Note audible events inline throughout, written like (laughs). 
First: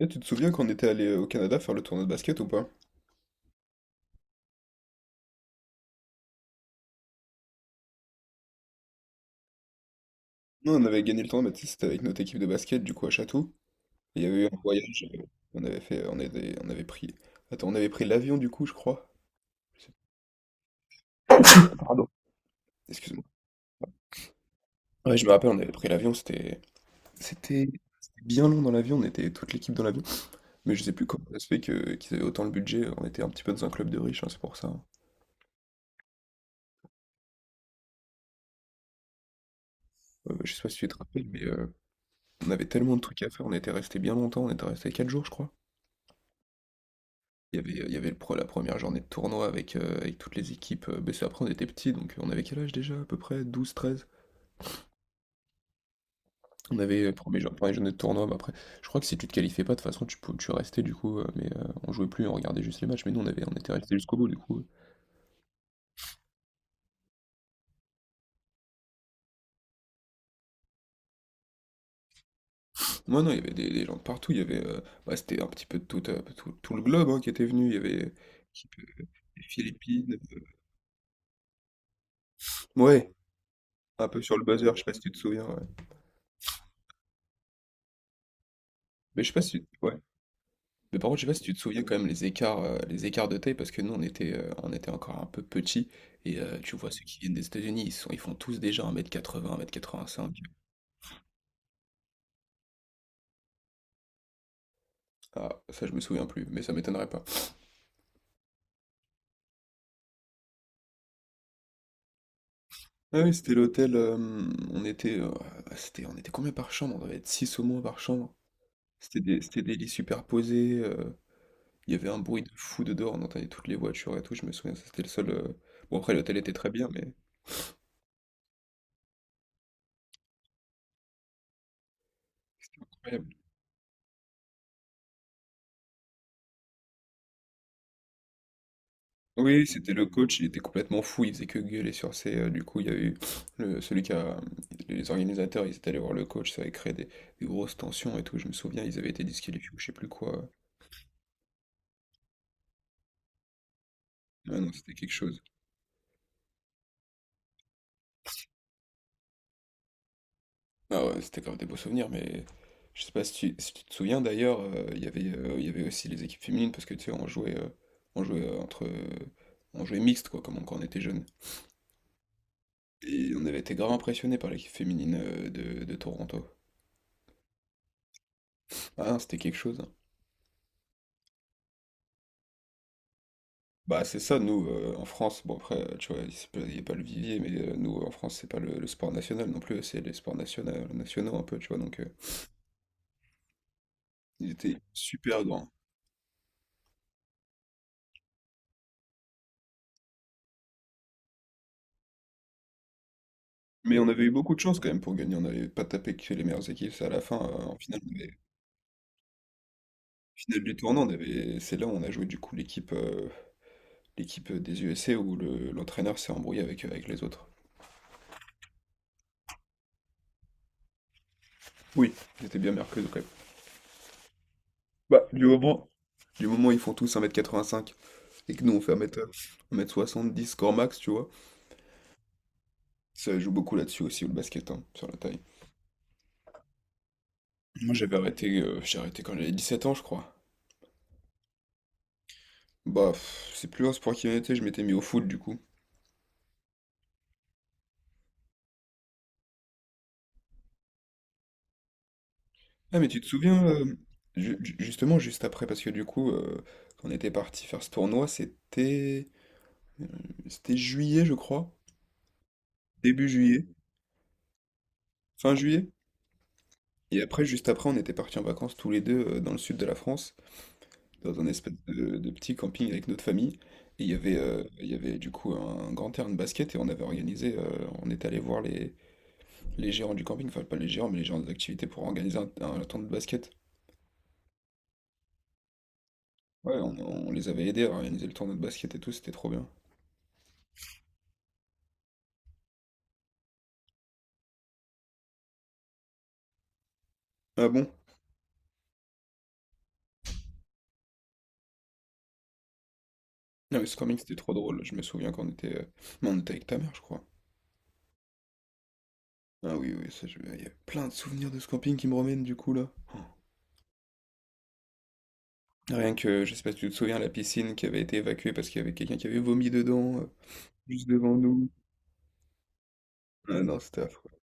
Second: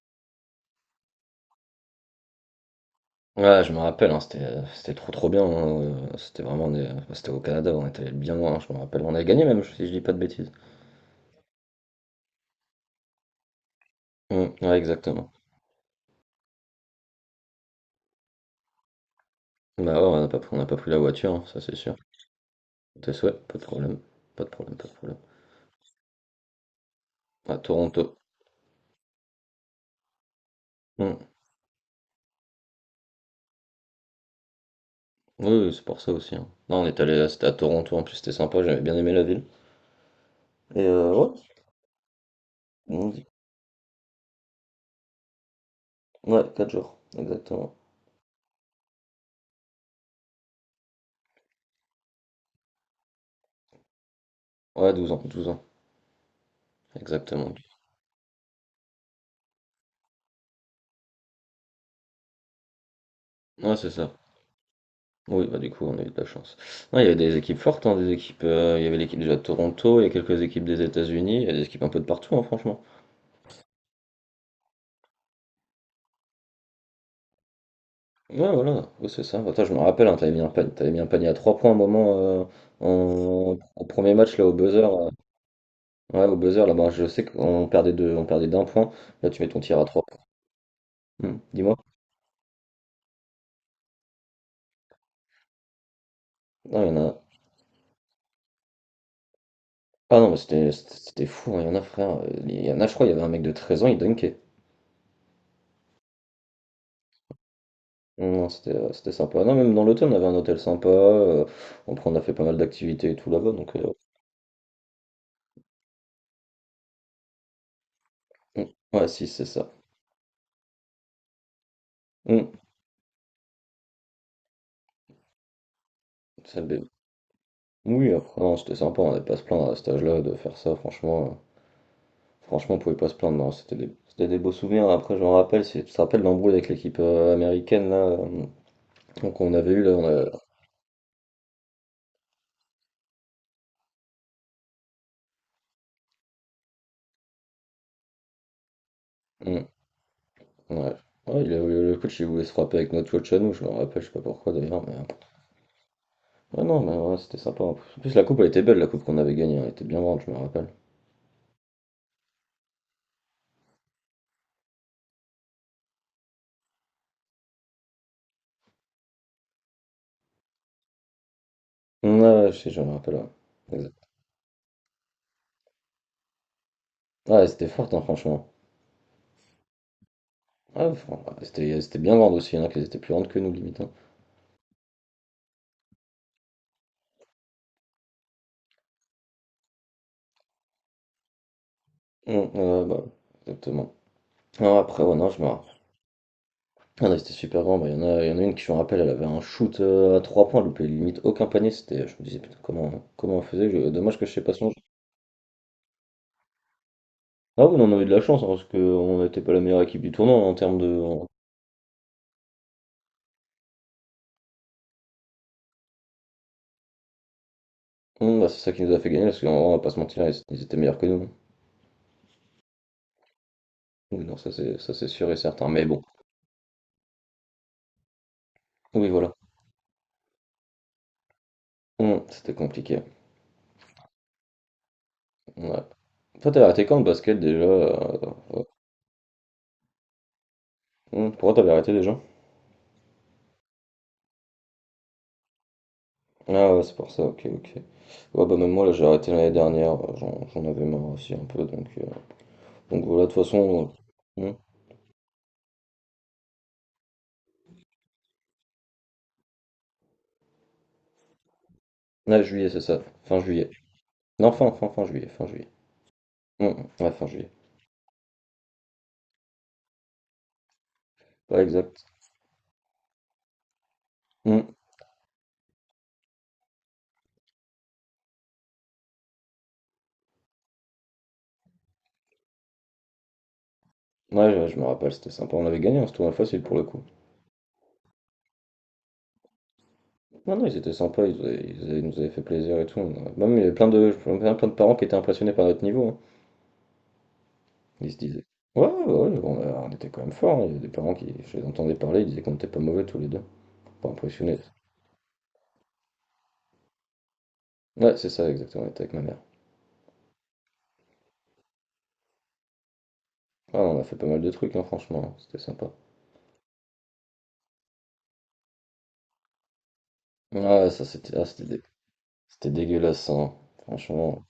Eh, tu te souviens quand on était allé au Canada faire le tournoi de basket ou pas? Ouais, je me rappelle, hein, c'était c'était trop bien. Hein, c'était vraiment enfin, c'était au Canada, on était allé bien loin, hein, je me rappelle. On a gagné, même, si je dis pas de bêtises. Non, on avait gagné le tournoi, mais tu sais, c'était avec notre équipe de basket, du coup, à Château. Et il y avait eu Mm, un ouais, voyage, exactement. on avait fait, on avait pris, attends, on avait pris l'avion, du coup, je crois. Je sais Bah plus. ouais, on n'a pas, pris- on n'a pas pris la voiture, hein, ça c'est sûr. Pardon, Tes excuse-moi. souhaits, pas de problème. Pas de problème, pas de Ouais, problème. je me rappelle, on avait pris l'avion, À c'était, Toronto. c'était bien long dans l'avion, on était toute l'équipe dans l'avion. Mais je sais plus Mm. comment ça se fait qu'ils avaient autant le budget, on était un petit peu dans un club de riches, hein, c'est pour ça, hein. Oui, oui, c'est pour ça aussi, hein. Non, on est allé, c'était à Toronto en plus, c'était sympa, j'avais bien aimé la ville. Je sais pas si tu Et te rappelles, ouais, mais on avait tellement de on trucs dit- à faire, on était resté bien longtemps, on était resté 4 jours, je crois. ouais, 4 jours, exactement. Il y avait la première journée de tournoi avec toutes les équipes. Bah, c'est après, on était petits, donc on avait quel âge déjà? À peu près 12 treize. Ouais, 12 ans, 12 ans, On avait exactement. première journée de tournoi, mais après, je crois que si tu te qualifiais pas, de toute façon, tu restais du coup, mais on jouait plus, on regardait juste les matchs, mais nous, on était Ouais, c'est restés ça. jusqu'au bout du coup. Oui, bah du coup, on a eu de la chance. Non, il y avait des équipes fortes, hein, des équipes, il y avait l'équipe déjà de Toronto, il y a quelques équipes des États-Unis, il y a des équipes un peu de partout, hein, franchement. Moi, non, il y avait des gens de partout, il y avait, bah, c'était un petit peu de tout, tout, tout le globe, hein, qui était venu, il y avait Ouais, équipe, voilà, ouais, c'est ça. des Attends, je me rappelle, hein, Philippines. t'avais mis un panier, t'avais mis un panier à 3 points à un moment, Ouais, au un premier peu sur match, le là, au buzzer, je sais buzzer. pas si tu te souviens, ouais. Ouais, au buzzer, là-bas, je sais qu'on on perdait d'un point. Mais je Là, sais tu pas mets ton si. tir à Ouais. trois points. Mais par contre, je sais pas Hmm, si tu te dis-moi. souviens quand même les écarts, les écarts de taille, parce que nous, on était encore un peu petits. Et tu Non, il vois, y en ceux qui a. viennent des États-Unis, ils sont, ils font tous déjà 1 un mètre Ah non, mais quatre-vingt-cinq. C'était fou, hein, il y en a, frère. Il y en a, je crois, il y avait un mec de 13 ans, il dunkait. Ah, ça, je me souviens plus, mais ça m'étonnerait pas. Non, c'était, ouais, c'était sympa. Non, même dans l'hôtel, on avait un hôtel sympa. Après, on a fait pas mal d'activités et Ah tout oui, là-bas. c'était Donc, l'hôtel. On était, on était combien par chambre? On devait être 6 au moins par chambre. mm, ouais, si, c'est C'était ça. des lits superposés. Il y avait un bruit de Mm. fou de dehors. On entendait toutes les voitures et tout. Je me souviens, ça, c'était le seul. Bon, après, l'hôtel était Ça très bé- bien, mais. Oui, après, non, c'était sympa. On n'avait pas à se plaindre à cet âge-là de faire ça. Franchement, franchement, on pouvait pas se Incroyable. plaindre. Non, c'était des, c'était des beaux souvenirs. Après, je me rappelle, tu te rappelles l'embrouille avec l'équipe américaine là. Donc, on Oui, avait eu là. c'était le On a coach, il était complètement fou, il faisait que gueuler sur ses... Du coup, il y a eu celui qui a... Les organisateurs, ils étaient allés voir le coach, ça avait créé des grosses tensions et tout, je me souviens, ils avaient été mm, disqualifiés ou je sais plus quoi. ouais. Le coach, il voulait se frapper avec notre coach à nous. Je me rappelle, je sais pas pourquoi Ah non, d'ailleurs. c'était Mais quelque chose. ouais, non, mais ouais, c'était sympa. En plus, en plus, la coupe, elle était belle, la coupe qu'on avait gagnée. Elle était bien grande, je me rappelle. Ah ouais, c'était grave des beaux souvenirs, mais je sais pas si tu te souviens d'ailleurs, il y avait, il y avait aussi les équipes féminines, parce que tu sais, on jouait entre... On jouait mixte, quoi, comme quand on était jeune. Ouais, ouais, je sais, je me rappelle. Ouais, Et on avait été grave exact. impressionnés par l'équipe féminine de Toronto. Ouais, c'était forte, hein, franchement. Ah, c'était quelque chose, hein. Ouais, ouais, c'était bien grande aussi, il y en a qui étaient plus grandes que nous, limite, hein. Bah, c'est ça, nous, en France, bon après, tu vois, c'est pas- il n'y a pas le vivier, mais nous, en France, c'est pas le sport national non plus, c'est les sports nationaux, nationaux un peu, tu vois, donc Ouais, bah, exactement. ils Non, étaient après, ouais, non, je super me grands. rappelle. Ah, non, c'était super grand. Bah, il y en a, il y en a une qui, je me rappelle, elle avait un shoot à 3 points, elle loupait limite aucun panier. C'était, je me disais, putain, comment, comment on faisait? Mais on Dommage avait que eu je sais pas beaucoup de son jeu. chance quand même pour gagner, on n'avait pas tapé que les meilleures équipes, c'est à la fin, Ah en oui, on a finale, eu de la chance, hein, parce qu'on n'était pas la meilleure équipe du tournoi en finale du termes de. tournoi, on avait, c'est là où on a joué du coup l'équipe des USA où l'entraîneur s'est embrouillé avec les autres. Bah, c'est ça qui nous a fait gagner, parce qu'on on va pas se mentir, ils étaient meilleurs que nous, hein. Oui, ils étaient bien mercredi quand même. Oui, non, ça, c'est Bah, sûr et certain. Mais bon, du moment où ils font tous 1,85 m et que nous on fait oui, 1m, voilà. 1m70 score max, tu vois. C'était compliqué. Ça joue beaucoup là-dessus aussi, le basket, hein, sur la taille. Ouais. Toi, t'avais arrêté quand le basket déjà? Moi, Ouais. J'ai arrêté quand j'avais 17 ans, je crois. Pourquoi t'avais arrêté déjà? Bah, pff, c'est plus un sport qui m'était, je m'étais mis au foot, du coup. Ah ouais, c'est pour ça, ok, ok. Ouais, bah même moi, là, j'ai arrêté l'année dernière, j'en avais marre aussi un peu, Ah, donc mais tu te voilà, de toute souviens, façon. Hum. Justement, juste après, parce que du coup, quand on était parti faire ce tournoi, c'était... euh, c'était juillet, je crois. Ah, juillet, c'est ça, Début fin juillet. juillet. Non, fin juillet, fin Fin juillet. juillet. Ouais, Et fin après, juillet. juste après, on était parti en vacances tous les deux dans le sud de la France. Dans un Ouais, espèce exact. De petit camping avec notre famille. Et Hum. il y avait du coup un grand terrain de basket et on est allé voir les gérants du camping, enfin pas les gérants, mais les gérants des activités pour organiser un tournoi de basket. Ouais, je me rappelle, c'était sympa, on avait gagné, hein, ce tournoi facile Ouais, pour le coup. on les avait aidés à organiser le tournoi de basket et tout, c'était trop bien. Non, non, ils étaient sympas, ils nous avaient fait plaisir et tout. Même, il y avait plein de, plein de parents qui étaient impressionnés par notre niveau, hein. Ah bon? Ils se disaient. Ouais, on était quand même forts, hein. Il y avait des parents qui, je les entendais parler, ils disaient qu'on était pas mauvais tous les deux. Non, mais ce Pas camping c'était trop impressionnés. drôle, je me souviens mais on était avec ta mère, je crois. Ouais, c'est ça, exactement, on était avec ma mère. Ah oui, oui, ça, je... il y a plein de souvenirs de ce camping qui me remènent du coup là. Oh. Ah, on a fait pas mal de trucs, hein, franchement, hein, c'était sympa. Rien que, je sais pas si tu te souviens, la piscine qui avait été évacuée parce qu'il y avait quelqu'un qui avait vomi dedans, Ah, ça, juste devant c'était ah, c'était nous. dé- c'était dégueulasse, hein. Ah non, c'était affreux. Franchement.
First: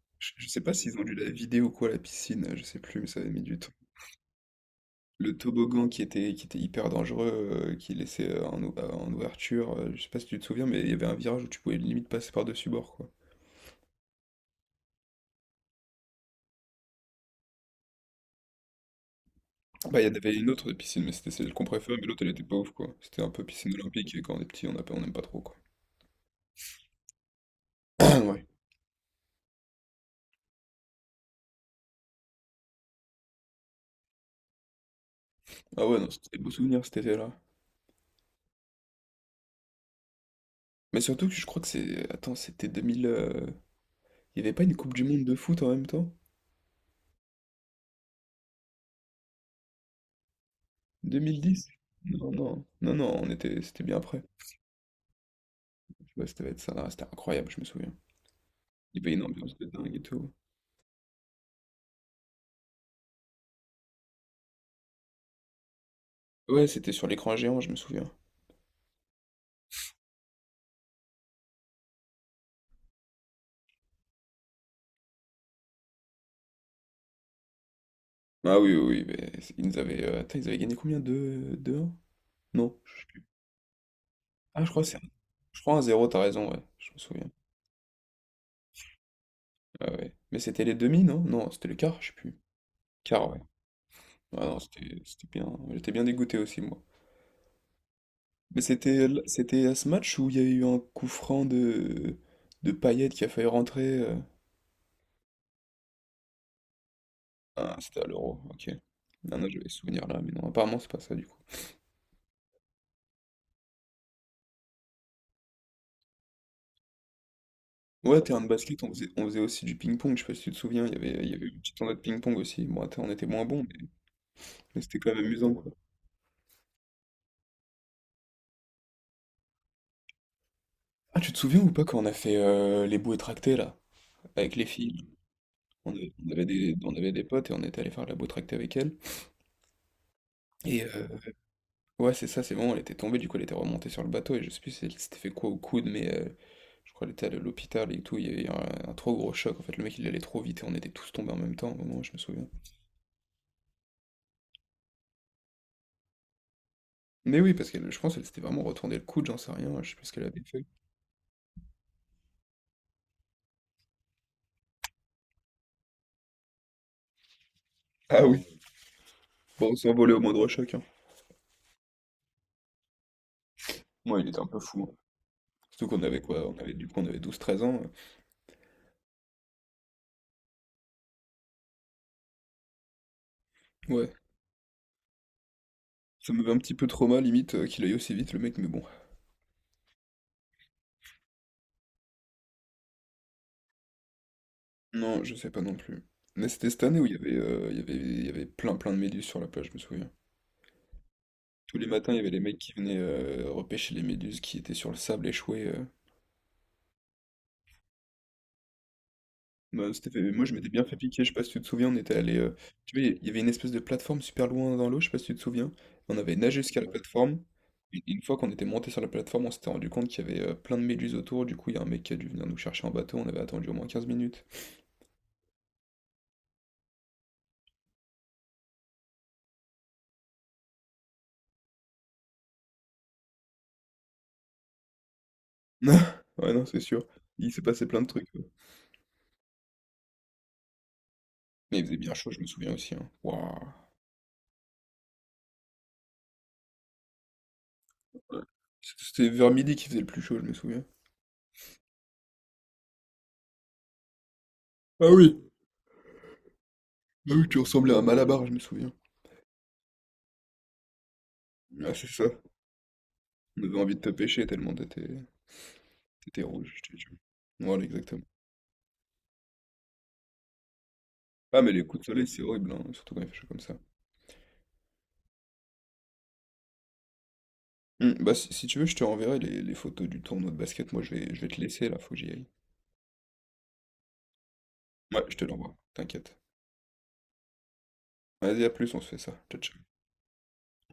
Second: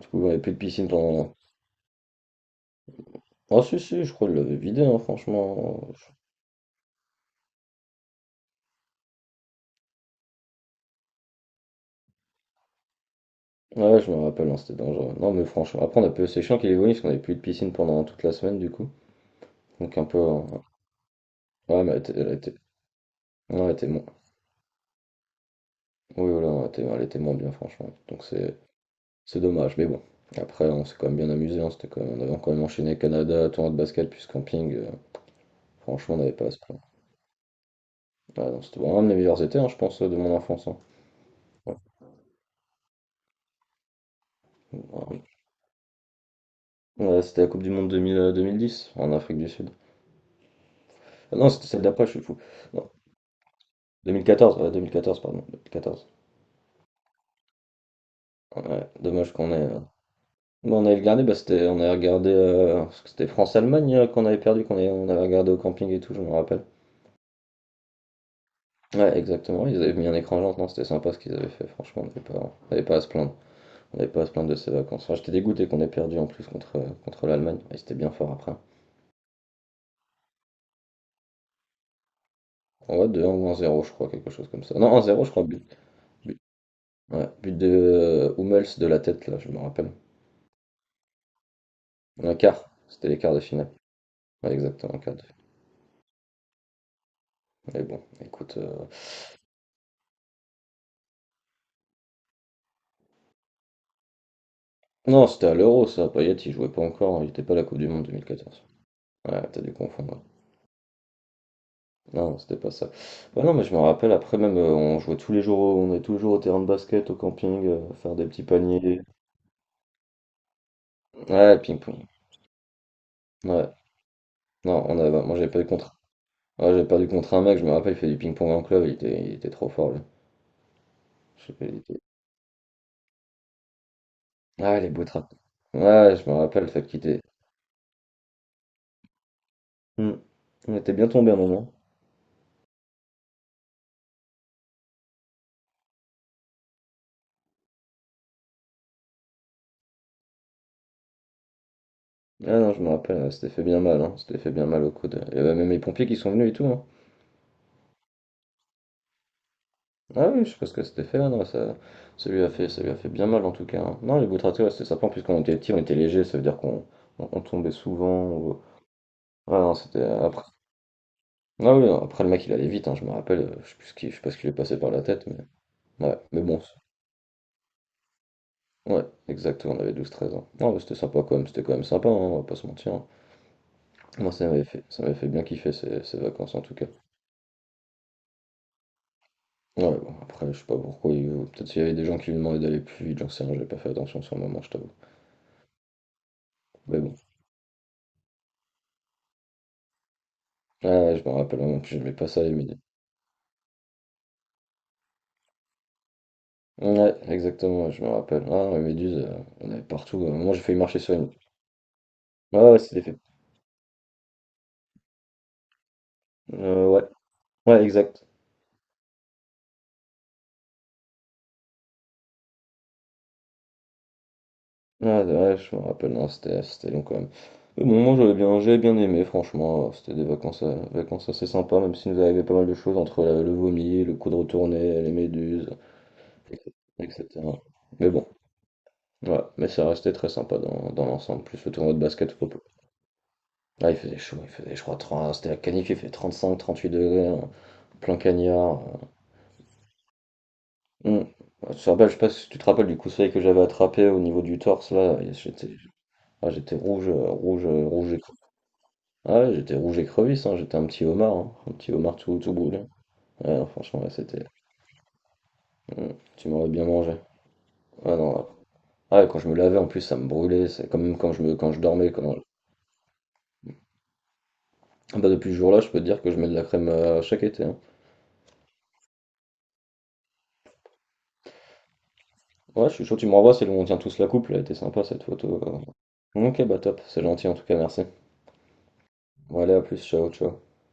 Du coup, on Je, avait je plus de sais pas piscine s'ils ont dû la pendant. vider ou quoi, la piscine, je sais plus, mais ça avait mis du Ah, temps. si, si, je crois qu'il l'avait vidé, hein, Le toboggan franchement. Qui était hyper dangereux, qui laissait en ouverture, je sais pas si tu te souviens, mais il y avait un virage où tu pouvais limite passer par-dessus bord, quoi. Ouais, je me rappelle, hein, c'était dangereux. Non, mais franchement, après, on a peu, c'est chiant qu'il est venu, parce qu'on avait plus de piscine pendant toute la semaine, du coup. Donc, Bah, un il y en peu, avait hein. une autre piscine, mais c'était celle qu'on Ouais, mais préfère, elle mais était. l'autre, elle Elle était pas était, ouf, quoi. C'était un peu non, piscine olympique, et quand on est petit, on aime pas trop, quoi. oui, voilà, elle était moins bien, (coughs) franchement. Donc, (clears throat) Ouais. c'est. C'est dommage, mais bon. Après, on s'est quand même bien amusé, hein, on avait quand même enchaîné Canada, tournoi de basket, puis camping. Ah ouais, non, Franchement, on n'avait c'était des pas à beaux se plaindre. souvenirs, cet été-là. Ah non, c'était vraiment un de mes meilleurs étés, hein, je pense, de mon enfance, hein. Mais surtout que je crois que Ouais. c'est... Attends, c'était 2000... Il y avait pas une Coupe du Ouais, Monde de foot en même temps? ouais, c'était la Coupe du Monde 2010 en Afrique du Sud. Ah non, 2010? c'était celle d'après, je suis Non, fou. non, Non, non, non, on était... C'était bien après. 2014, ouais, 2014, pardon, 2014. Ouais, ça va être ça, là, c'était incroyable, je me souviens. Ouais, Il y avait une dommage qu'on ait. ambiance de dingue et tout. Bon, on avait regardé, on avait regardé, parce que c'était France-Allemagne qu'on avait perdu, on avait regardé au camping et tout, je me rappelle. Ouais, c'était sur l'écran géant, je me souviens. Ouais, exactement. Ils avaient mis un écran géant, non, c'était sympa ce qu'ils avaient fait. Franchement, on n'avait pas à se plaindre. On n'avait pas à se plaindre de ces vacances. Enfin, j'étais dégoûté qu'on ait perdu en plus contre, contre l'Allemagne. Et c'était bien fort après. Ah oui, oui, oui, mais ils nous avaient, attends, ils avaient gagné combien? Deux deux 1. Non, je sais Ouais, plus. 2-1 ou 1-0 je crois, quelque chose Ah, comme je ça. crois Non, un zéro je crois, je crois but. un zéro, t'as But, raison, ouais, je me ouais, souviens. but de Hummels de la tête, là, je me Ah rappelle. ouais. Mais c'était les demi, non? Non, c'était le quart, je sais Un plus. quart, c'était les Quart, quarts ouais. de finale. Ah Ouais, non, exactement, un quart de c'était finale. bien, j'étais bien dégoûté aussi, moi. Mais bon, écoute. Mais c'était à ce match où il y a eu un coup franc de Payet qui a failli rentrer. Non, c'était à l'Euro, ça. Payet, il jouait pas encore. Il était pas à la Ah, Coupe du c'était Monde à l'Euro, 2014. ok. Non, Ouais, non, t'as j'avais dû ce souvenir là, confondre. mais non, apparemment c'est pas ça du coup. Non, non, c'était pas ça. Ouais, non, mais je me rappelle, après même, on jouait tous les jours, on est tous les jours au terrain de basket, au camping, faire Ouais, des terrain petits de paniers. basket, on faisait aussi du ping-pong, je sais pas si tu te souviens, il y avait Ouais, une le petite tournoi de ping-pong. ping-pong aussi. Bon, attends, on était moins bons, Ouais. Mais Non, c'était on avait, quand même moi j'avais amusant, quoi. perdu contre. Ouais, j'avais perdu contre un mec, je me rappelle, il fait du ping-pong en club, il était trop fort, lui. Ah, tu te Je sais souviens pas, ou pas quand on a fait les bouées tractées, là, avec les ah, les beaux filles? trappes. Ouais, je me rappelle, ça On avait quittait. des potes et on était allé faire la bouée tractée avec elles. Hmm. On Et était bien tombé à un moment. ouais, c'est ça, c'est bon, elle était tombée, du coup, elle était remontée sur le bateau et je sais plus si elle s'était fait quoi au coude, mais je crois qu'elle était allée à l'hôpital et tout, il y avait eu un trop gros choc. En fait, le mec, il allait trop vite et on était tous tombés en même temps, au moment où je me souviens. Ah non, je me rappelle, on s'était fait bien mal, hein. On fait bien mal au coude. Il y avait même les pompiers qui sont venus et tout, hein. Mais oui, parce que je pense qu'elle s'était vraiment retournée le coude, j'en sais rien, je sais plus ce qu'elle Ah avait oui, je sais fait. pas ce que c'était fait non, ça, ça lui a fait bien mal en tout cas, hein. Non, les boutratés, ouais, c'était sympa, en plus quand on était petit, on était léger, ça veut dire qu'on on tombait Ah souvent. oui. Ouais, non, Bon, c'était s'envoler au après. moindre choc, hein. Ah oui, non, après le mec il allait vite, hein, je me rappelle, je Moi, sais il pas ce était qui un lui est peu passé fou, par hein. la tête, mais Surtout qu'on ouais, avait mais quoi? Bon, On avait 12, 13 ans. ouais, exactement, on avait 12 13 ans. Non, mais c'était sympa quand même, c'était quand même sympa, hein, on va pas se mentir, hein. Ouais. Moi ça m'avait fait bien kiffer ces, ces Ça me fait vacances un en petit tout cas. peu trauma limite qu'il aille aussi vite le mec, mais bon. Ouais, bon, après, je sais pas pourquoi, peut-être s'il y avait des gens qui lui demandaient d'aller plus vite, j'en sais rien, j'avais pas fait attention sur le moment, je t'avoue. Non, je sais pas non plus. Mais c'était cette année Mais où bon. Il y avait plein plein de méduses sur la plage, je me souviens. Ah ouais, je me rappelle, moi Tous non les plus, j'aimais matins, il y pas avait les ça les mecs qui méduses. venaient repêcher les méduses qui étaient sur le sable échouées. Ouais, exactement, je me rappelle. Ah, les méduses, on avait Bah, partout. À un moi moment, je j'ai m'étais failli bien fait marcher sur piquer, je une. sais pas si tu te souviens, on était allé. Ah ouais, Tu c'était vois, fait. il y avait une espèce de plateforme super loin dans l'eau, je sais pas si tu te souviens. On avait nagé jusqu'à la Ouais, plateforme. ouais, Et une exact. fois qu'on était monté sur la plateforme, on s'était rendu compte qu'il y avait plein de méduses autour. Du coup, il y a un mec qui a dû venir nous chercher en bateau, on avait attendu au moins 15 minutes. Ah, ouais, je me rappelle, non, c'était long quand même. Mais bon, moi, j'avais bien aimé, franchement. C'était des vacances, vacances assez sympas, même si nous arrivait pas mal de choses entre le vomi, le coup de retourner, les méduses, (laughs) Ouais, non, c'est sûr. Il etc. s'est passé plein de Mais bon, trucs, ouais. ouais, mais ça restait très sympa dans, dans l'ensemble. Plus le Mais il tournoi faisait de bien chaud, basket au je me propos. souviens aussi, hein. Waouh. Ah, il faisait chaud, il faisait, je crois, trente, c'était la canif, il fait 38 degrés, hein. Plein Ouais. cagnard. C'était vers midi qu'il faisait le plus chaud, je me souviens. Hum. Je te rappelle, je sais pas si tu te rappelles du coup de soleil que j'avais attrapé au niveau du torse Ah là, et oui, j'étais ah, j'étais rouge, ah oui, tu rouge, ressemblais à un malabar, je me souviens. ah, ouais, j'étais rouge écrevisse, hein, j'étais un petit homard, hein, un petit Ah, c'est homard ça. tout, tout brûlé. Ouais, On non, avait envie de franchement, te là c'était. pêcher tellement t'étais. Hum, C'était tu m'aurais rouge, bien je te mangé. jure. Voilà, Ah exactement. non, là. Ah, et quand je me lavais en plus, ça me brûlait, c'est quand même quand je me Ah, mais quand je les coups de dormais. soleil, Quand... c'est horrible, hein, surtout quand il fait chaud comme ça. Ah, bah, depuis ce jour-là, je peux te dire que je mets de la crème chaque été, hein. Hmm, bah, si tu veux, je te renverrai les photos du tournoi de basket. Moi, je vais te laisser là, faut que j'y aille. Ouais, je suis chaud, tu me renvoies, c'est où on tient tous la coupe, elle était sympa cette Ouais, je te photo. l'envoie, t'inquiète. Ok, bah top, c'est gentil en tout cas, merci. Vas-y, à plus, on se fait ça. Ciao, Bon, allez, ciao. à plus, ciao, ciao.